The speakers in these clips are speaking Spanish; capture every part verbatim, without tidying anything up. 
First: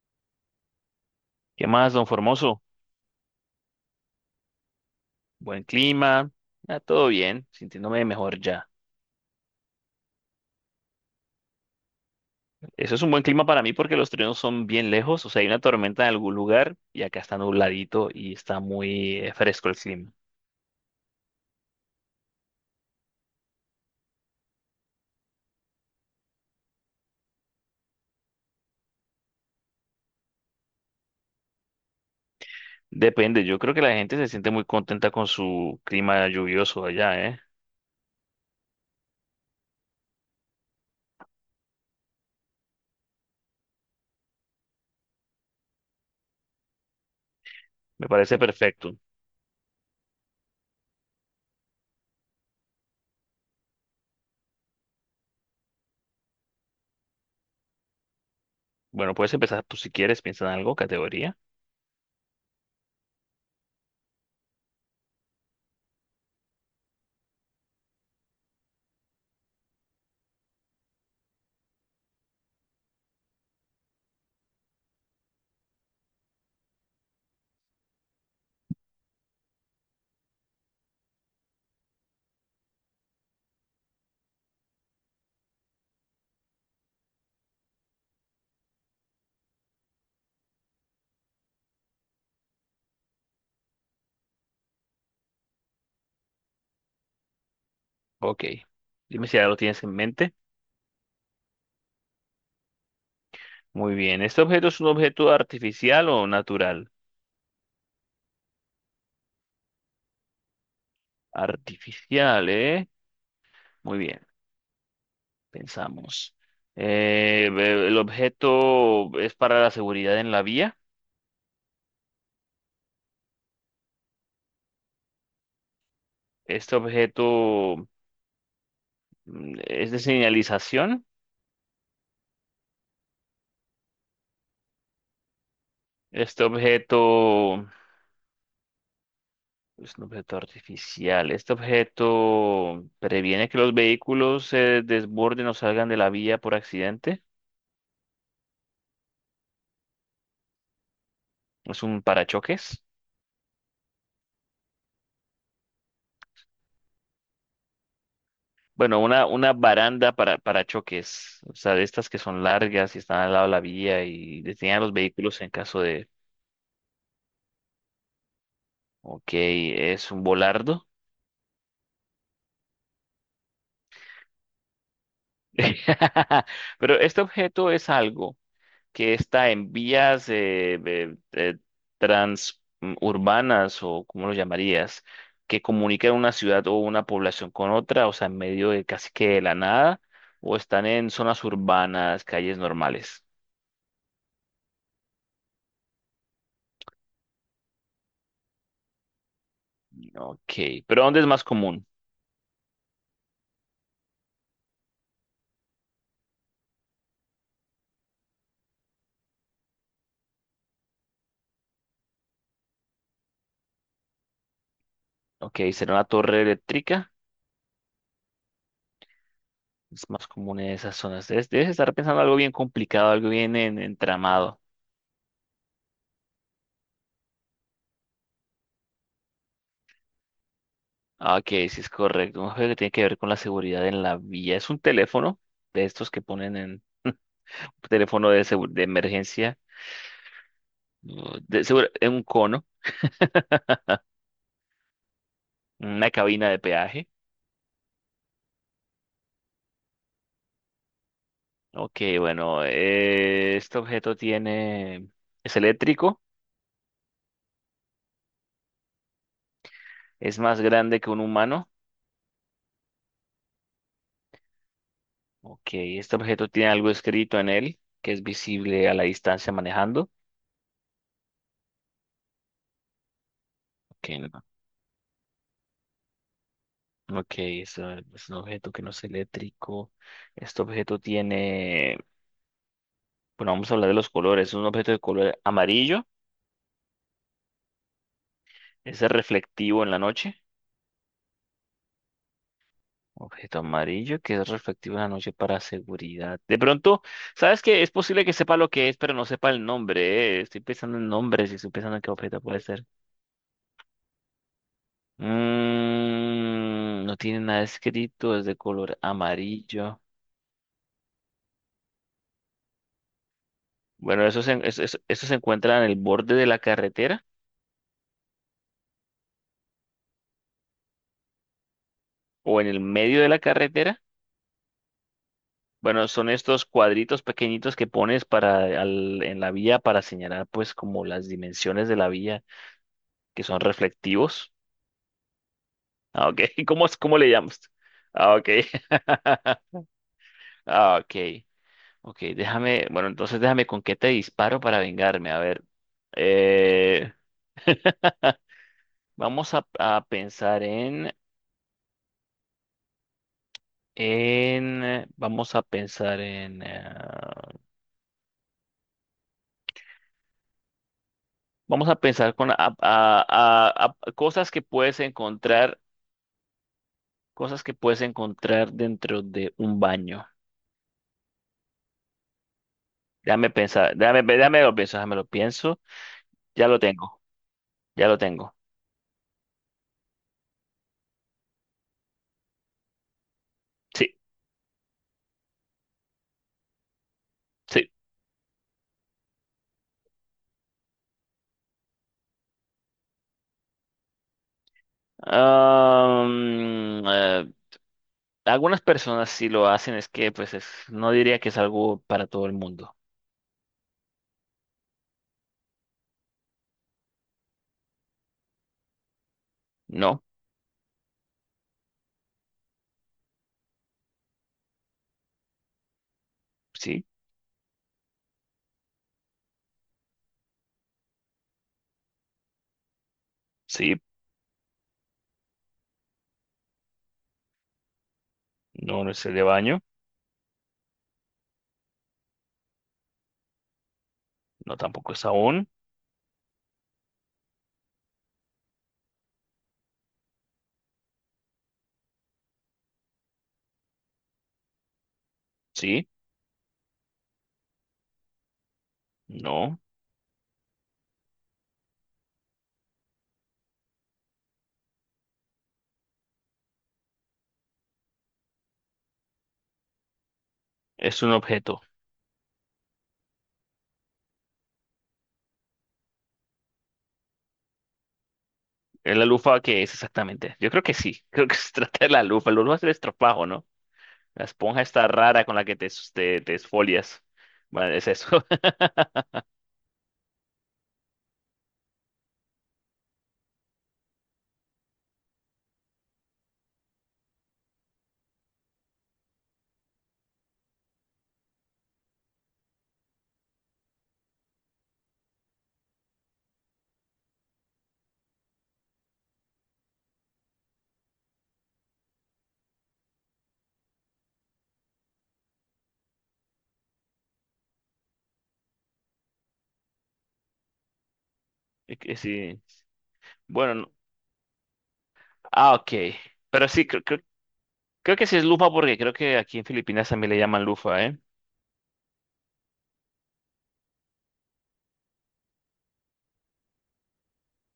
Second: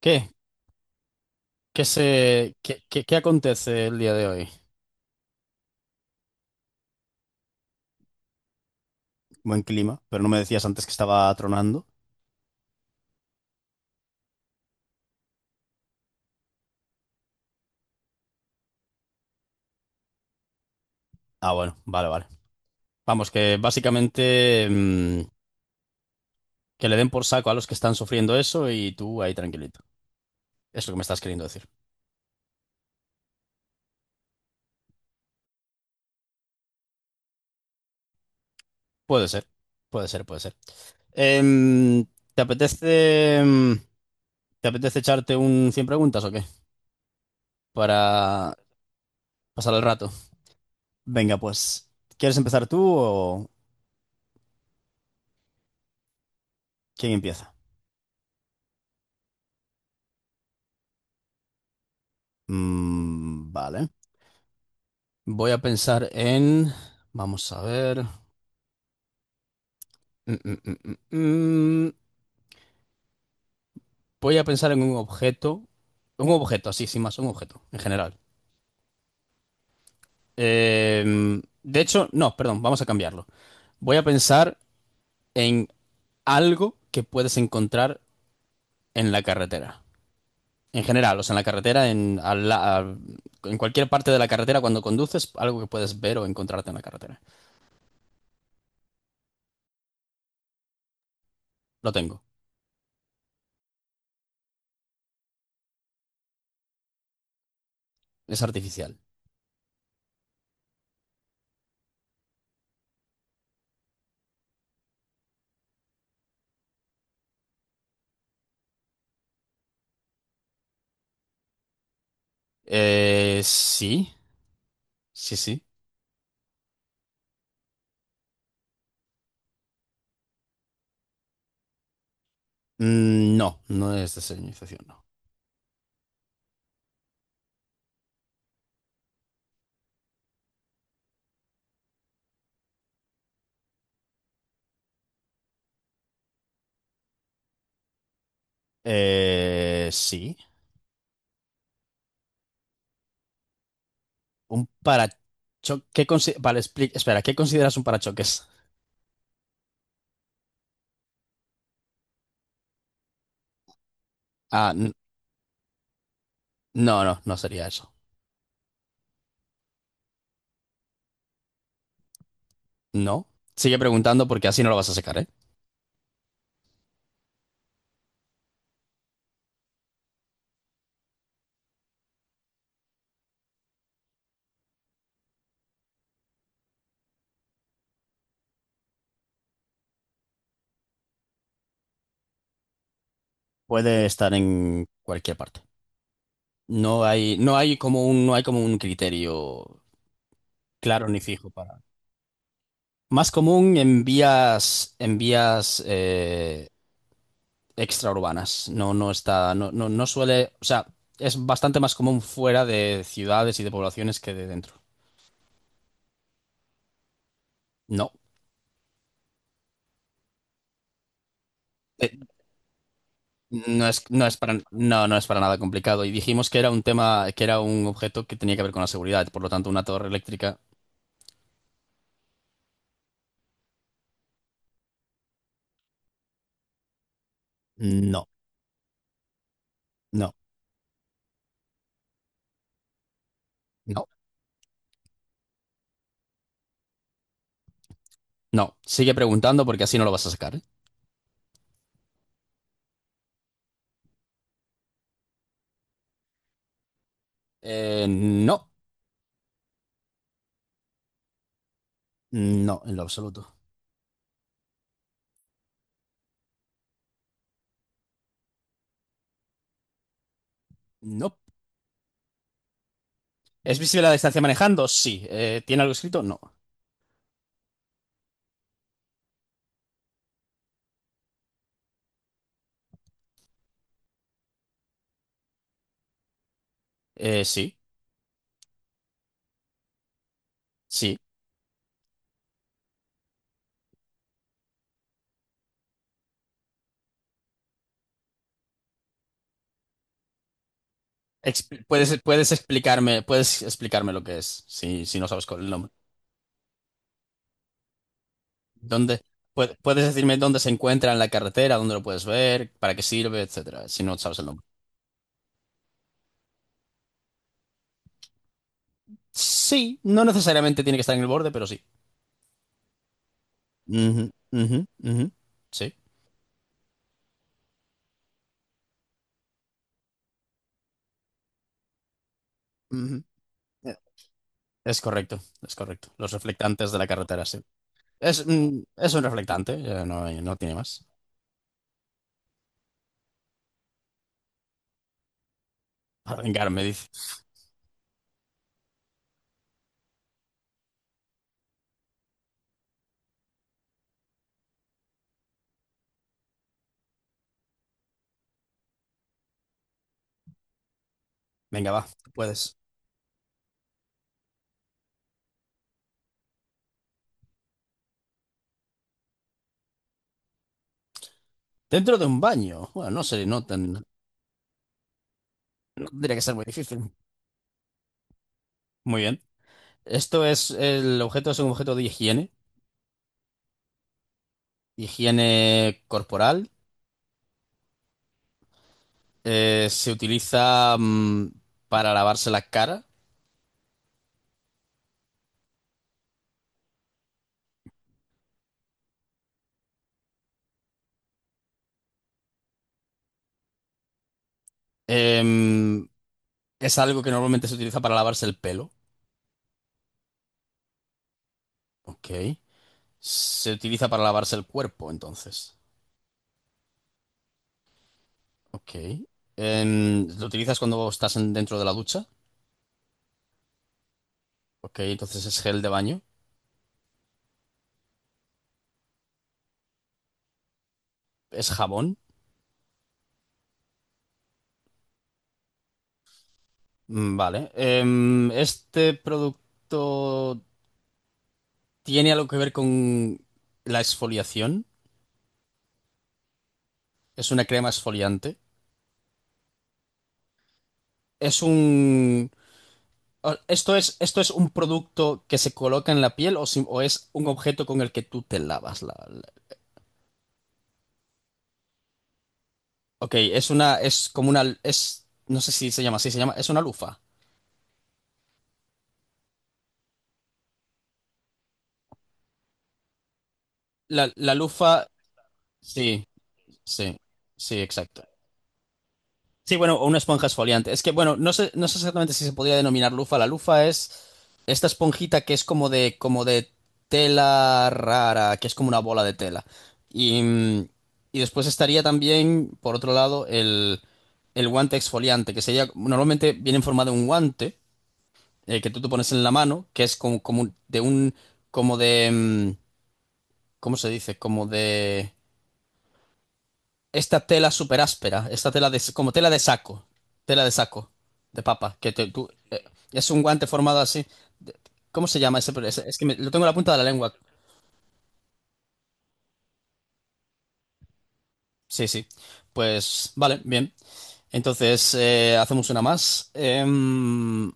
¿Qué? ¿Qué ¿Qué más, don se, Formoso? qué, qué- qué acontece el día de hoy? Buen clima, ah, todo bien, sintiéndome mejor ya. Buen clima, pero no me decías antes que estaba tronando. Eso es un buen clima para mí porque los truenos son bien lejos, o sea, hay una tormenta en algún lugar y acá está nubladito y está muy eh, fresco el clima. Ah, bueno, vale, vale. Vamos, que básicamente mm, que le den por saco a los que están sufriendo eso y tú ahí tranquilito. Es lo que me estás queriendo decir. Depende, yo creo que la gente se siente muy contenta con su clima lluvioso allá, ¿eh? Puede ser, puede ser, puede ser. Em, ¿te apetece, mm, te apetece echarte un cien preguntas o qué? Me parece Para perfecto. pasar el rato. Venga, pues, ¿quieres empezar tú o quién empieza? Bueno, puedes empezar tú si quieres, piensa en algo, categoría. Mm, vale. Voy a pensar en... Vamos a ver. Mm, mm, mm, mm, mm. Voy a pensar en un objeto. Un objeto, así, sin más, un objeto, en general. Eh, de hecho, no, perdón, vamos a cambiarlo. Voy a pensar en algo que puedes encontrar en la carretera. En general, o sea, en la carretera, en, al la- al- en cualquier parte de la carretera cuando conduces, algo que puedes ver o encontrarte en la carretera. Ok, dime si ya lo tienes en mente. Lo tengo. Muy bien, ¿este objeto es un objeto artificial o natural? Es artificial. Artificial, ¿eh? Muy bien. Pensamos. Eh, el objeto es para la seguridad en la vía. Eh, sí, sí, sí. Este objeto mm, es de señalización. Mm, no, no es desalinización, no. Este objeto es un objeto artificial. Este objeto previene que los vehículos se desborden o salgan de la vía por accidente. Eh, sí. Es un parachoques. Un parachoques. ¿Qué consi- vale, expli- espera, ¿qué consideras un parachoques? Bueno, una, una baranda para parachoques. O sea, de estas que son largas y están al lado de la vía y Ah, detienen a n- los vehículos en caso de... no, no, no sería eso. Ok, es un volardo. No. Sigue preguntando porque así no lo vas a sacar, ¿eh? Pero este objeto es algo que está en vías eh, eh, eh, trans transurbanas o como lo llamarías, que comunican una ciudad o una población con otra, o sea, en medio de casi que de la nada, o están en zonas urbanas, calles normales. Puede estar en cualquier parte. No hay, no hay como un, no hay como un criterio Ok, pero claro ni ¿dónde es más fijo para. común? Más común en vías, en vías eh, extraurbanas. No, no está, no, no, no suele, o sea, es bastante más común fuera de ciudades y de poblaciones que de dentro. Ok, será una torre eléctrica, No. es más común en esas zonas. Debes, debes estar Eh, pensando algo bien complicado, algo bien en- no es, no es para, entramado. no, no es para nada complicado. Y dijimos que era un tema, que era un objeto que tenía que ver con la seguridad. Por lo tanto, una torre eléctrica, Ah, ok, sí es correcto. Un juego que tiene que ver con la seguridad en la vía. Es un teléfono de estos que ponen en no, teléfono de, segu- de emergencia, no, uh, de, segura- en un cono, no, una cabina de peaje. no. Sigue preguntando porque así no lo vas a sacar, ¿eh? Ok, bueno, eh, este objeto tiene, es eléctrico, Eh, no, es más grande que un humano. no, en lo absoluto. Ok, este objeto tiene algo escrito en él que es visible a la distancia manejando. No. ¿Es visible Ok, la distancia no- manejando? Sí. Eh, ¿tiene algo escrito? No. ok, es, eh, es un objeto que no es eléctrico. Este objeto tiene bueno, vamos a hablar de los colores. Es un objeto de color amarillo, Eh, sí, es reflectivo en la noche. sí. Objeto amarillo que es reflectivo en la noche para seguridad. De pronto, ¿sabes qué? Es posible que sepa lo que es, pero no sepa el nombre. eh. Estoy pensando en nombres y estoy Exp- pensando en qué puedes, objeto puedes puede ser. explicarme, puedes explicarme lo que es, si, si no sabes cuál es el nombre. Mm, no tiene nada escrito, es de color ¿Dónde, pue- amarillo. puedes decirme dónde se encuentra en la carretera, dónde lo puedes ver, para qué sirve, etcétera, si no Bueno, sabes eso el se, nombre. eso, eso- eso se encuentra en el borde de la carretera Sí, no necesariamente tiene que estar en el borde, pero sí. o en el medio de la carretera. Ujú, ujú, ujú, sí. Bueno, son estos cuadritos pequeñitos que pones para al- en la vía para señalar pues como las dimensiones de la vía Ujú. que son Eh, reflectivos. Es correcto, es correcto. Ah, Los ok. ¿Cómo, reflectantes es- de la cómo le carretera, sí. llamas? Ah, Es, ok. mm, es un reflectante, eh, no, hay- no tiene Ah, más. ok. Ok, déjame, bueno, entonces déjame con qué te disparo para vengarme. A ver. Para vengarme, dice. Eh, vamos a, a pensar en, en, eh, vamos a pensar en, eh, vamos Venga, a va, tú pensar con a- a- puedes. a- a cosas que puedes encontrar cosas que puedes encontrar dentro de un baño. Dentro de un baño. Bueno, no sé, Déjame no, pensar, tan- déjame, déjame lo pienso, déjame lo pienso. no tendría que ser muy Ya lo difícil. tengo, ya lo tengo. Muy bien. Esto es, el objeto es un objeto de higiene, Sí, higiene corporal. sí. Eh, se utiliza mm, para lavarse la cara. Am, eh, Algunas personas sí lo hacen, es que pues es, no diría que es algo para todo el mundo. Em, es algo que normalmente se utiliza para lavarse el pelo. No, Ok. Se utiliza para lavarse el cuerpo, entonces. sí, Ok. Em, lo utilizas cuando estás en- dentro de la ducha. sí, Ok, entonces es gel de baño. no, no es el de baño, Es jabón. no tampoco es aún, Mm, vale. Em, este producto tiene algo que ver con la exfoliación. sí, Es una crema exfoliante. no, Es un... ¿Esto es, esto es un producto que se coloca en la piel o, si- o es un objeto con el que tú te lavas la, la- es un objeto. Ok, es una... Es como una... Es... No sé si se llama así, se llama... Es una lufa. Es la lufa que es exactamente. Yo creo que sí, creo que se trata de la lufa. La lufa es el estropajo, ¿no? La, La la esponja lufa... está rara con la que te, Sí, te, te sí, esfolias. sí, Bueno, es exacto. eso. Sí, bueno, o una esponja exfoliante. Es que, bueno, no sé, no sé exactamente si se podría denominar lufa. La lufa es... Esta esponjita que es como de, como de tela rara, que es como una bola de tela. Y, mm, y después estaría también, por otro lado, el, el guante exfoliante, que sería, normalmente viene en forma de un guante eh, que tú te pones en la mano, que es como, como un- de un, como de, mm, ¿cómo se dice? Como de... Esta tela súper áspera, esta tela de, como tela de saco, tela de saco, de papa, Es que que te- tú, sí. eh, es un guante Bueno, no- formado así. De- ¿Cómo se llama ese? ah, ok. Es, es que me- lo tengo en Pero la sí, punta de creo, la creo, lengua. creo que sí es lufa porque creo que aquí en Filipinas también le llaman lufa, ¿eh? Sí, sí. Pues vale, bien. Entonces eh, hacemos una más. Em,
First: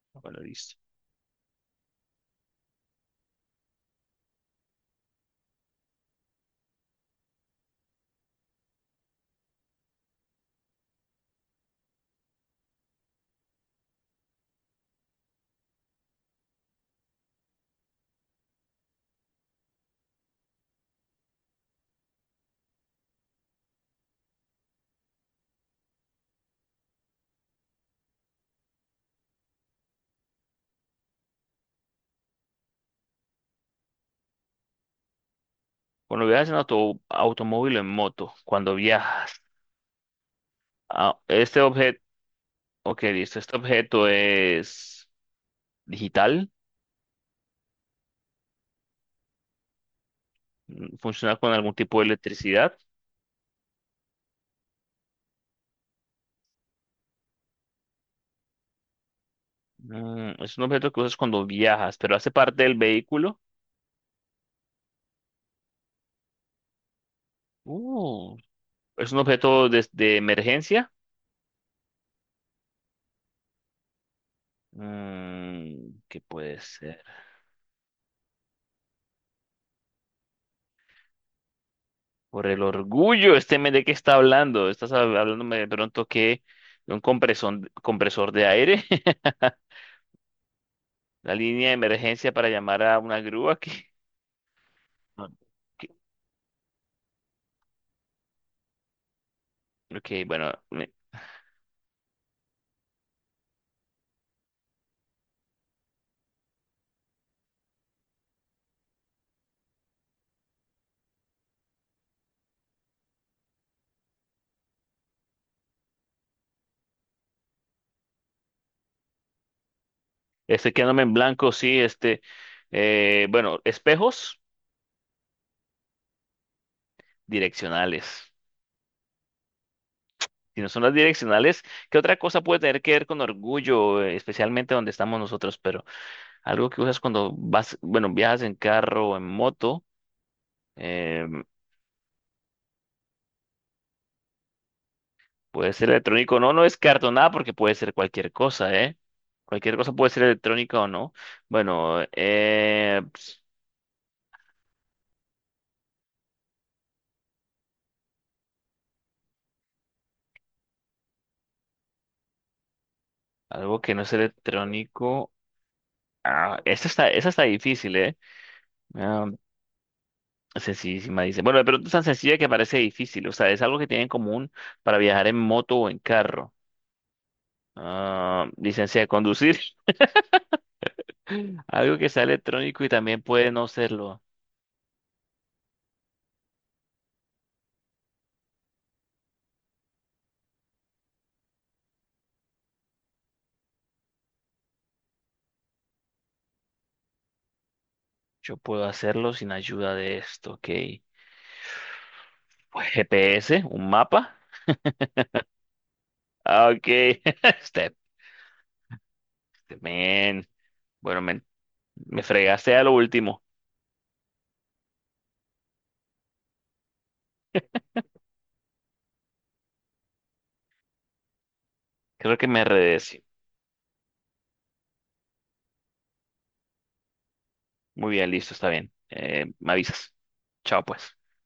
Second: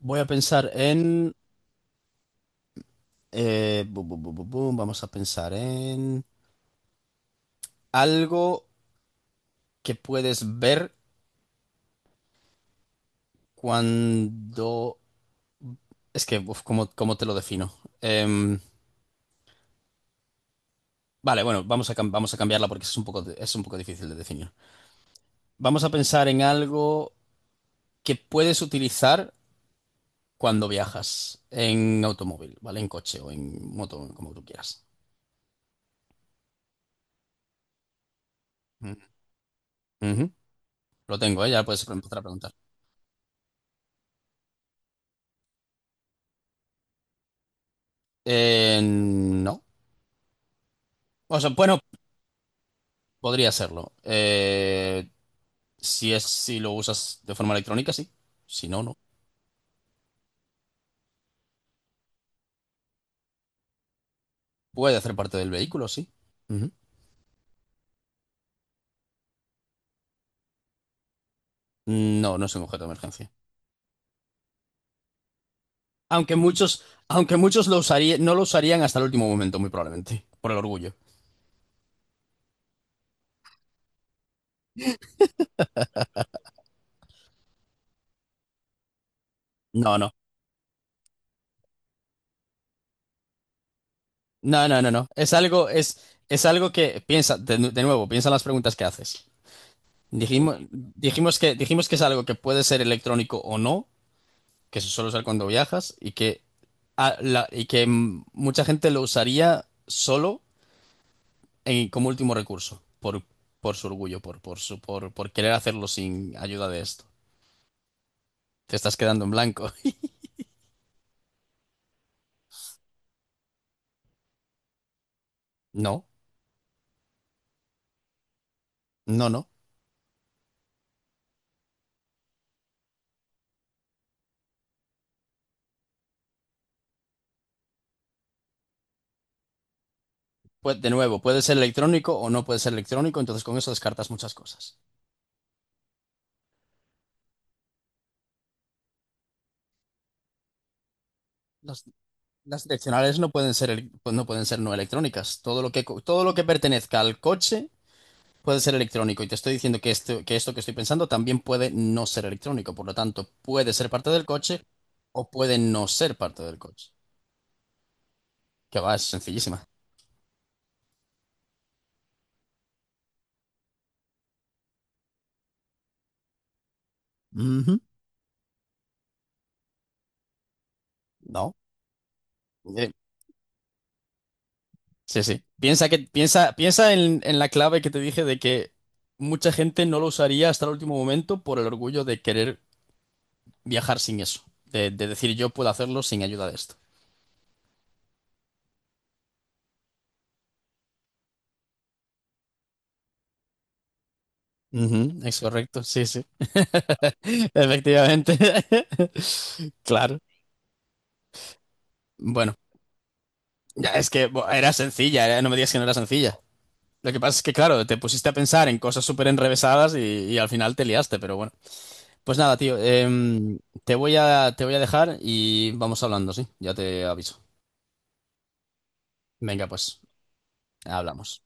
voy a Bueno, pensar listo. en... eh, bu- bu- bu- bu- bu, vamos a pensar en algo que puedes ver cuando... Es que, uf, ¿cómo, cómo te lo defino? Em, vale, bueno, vamos a, cam- vamos a cambiarla porque es un poco, de- es un poco difícil de definir. Vamos a pensar en algo que puedes utilizar cuando viajas en automóvil, ¿vale? En coche o en moto, como tú quieras. Cuando viajas en auto, automóvil o en moto, cuando Ujú. viajas, Ujú. Lo ah, tengo, ¿eh? este Ya puedes objeto, empezar a preguntar. ok, listo, este objeto es digital, Eh, no. mm, funciona O sea, con algún bueno, tipo de electricidad. podría serlo. Eh, si es, si lo usas de forma electrónica, sí. Si no, no. Mm, es un objeto que usas cuando viajas, pero hace parte del vehículo. Puede hacer parte del vehículo, sí. Ujú. Uh, es un objeto de, de emergencia. No, no es un objeto de emergencia. Mm, ¿qué Aunque puede muchos, ser? aunque muchos lo usaría- no lo usarían hasta el último momento, muy probablemente, por el orgullo. Por el orgullo, este men de qué está hablando. Estás hab- hablándome de pronto que de un compresor, compresor de aire, No, no, la línea de emergencia para llamar a una grúa. no, no, no, no. Que, no, Es algo, que- es, es algo que piensa, de, nu- de nuevo, piensa en las preguntas que haces. ok, bueno, Dijimos, me- dijimos que, dijimos que es algo que puede ser electrónico o no, que se suele usar cuando viajas y que, a- la- y que mm, mucha gente lo usaría solo en- como último recurso, por, por su orgullo, por, por su, por, por querer hacerlo sin ayuda de esto. Te estás quedando en blanco. estoy quedándome en blanco, sí, este, eh, bueno, espejos No, direccionales. no, no. Si no son las direccionales, ¿qué otra cosa puede tener que ver con orgullo, eh, especialmente donde estamos nosotros? Pero algo que usas cuando vas, bueno, viajas en carro o en moto. Pues de nuevo, puede Em, ser electrónico o no puede ser electrónico, entonces con eso descartas muchas cosas. Puede ser electrónico, o no, no descarto nada porque puede ser cualquier cosa, ¿eh? Cualquier cosa puede ser electrónica o no. Las, Bueno, las eh, direccionales no ps- pueden ser, el- pues no pueden ser no electrónicas. Todo lo que, co- todo lo que pertenezca al coche puede ser electrónico. Y te estoy diciendo que esto, que esto que estoy pensando también puede no ser electrónico. Por lo tanto, puede algo ser que no parte es del coche o electrónico. puede no ser parte del Ah, esta coche. está, esa está difícil, ¿eh? Que va, es Ah, sencillísima. sencillísima, dice. Bueno, pero es tan sencilla que parece difícil. O sea, es algo que tienen en común para viajar en moto o en carro. Ujú. Ah, licencia de conducir. ¿No? Algo que sea electrónico y Eh, también puede no serlo. sí, sí. Piensa que, piensa, piensa en, en la clave que te dije de que mucha gente no lo usaría hasta el último momento por el orgullo de querer viajar sin eso. De, de decir yo puedo hacerlo sin ayuda de esto. Yo puedo hacerlo sin ayuda de esto, ¿ok? Pues, GPS, un mapa. Ujú, es correcto, sí, sí. Ah, ok. Step, Efectivamente. Claro. man. Bueno, men, me Bueno, fregaste a lo último. ya es que bo, era sencilla, era- no me digas que no era sencilla. Lo que pasa es que, claro, te pusiste a pensar en cosas súper enrevesadas y, y al final te liaste, pero bueno. Creo Pues que nada, me tío, redecí. em, te voy a, te voy a dejar y vamos hablando, ¿sí? Ya te aviso. Muy bien, listo, está bien. Eh, Venga, Me pues, avisas. Chao, pues. hablamos.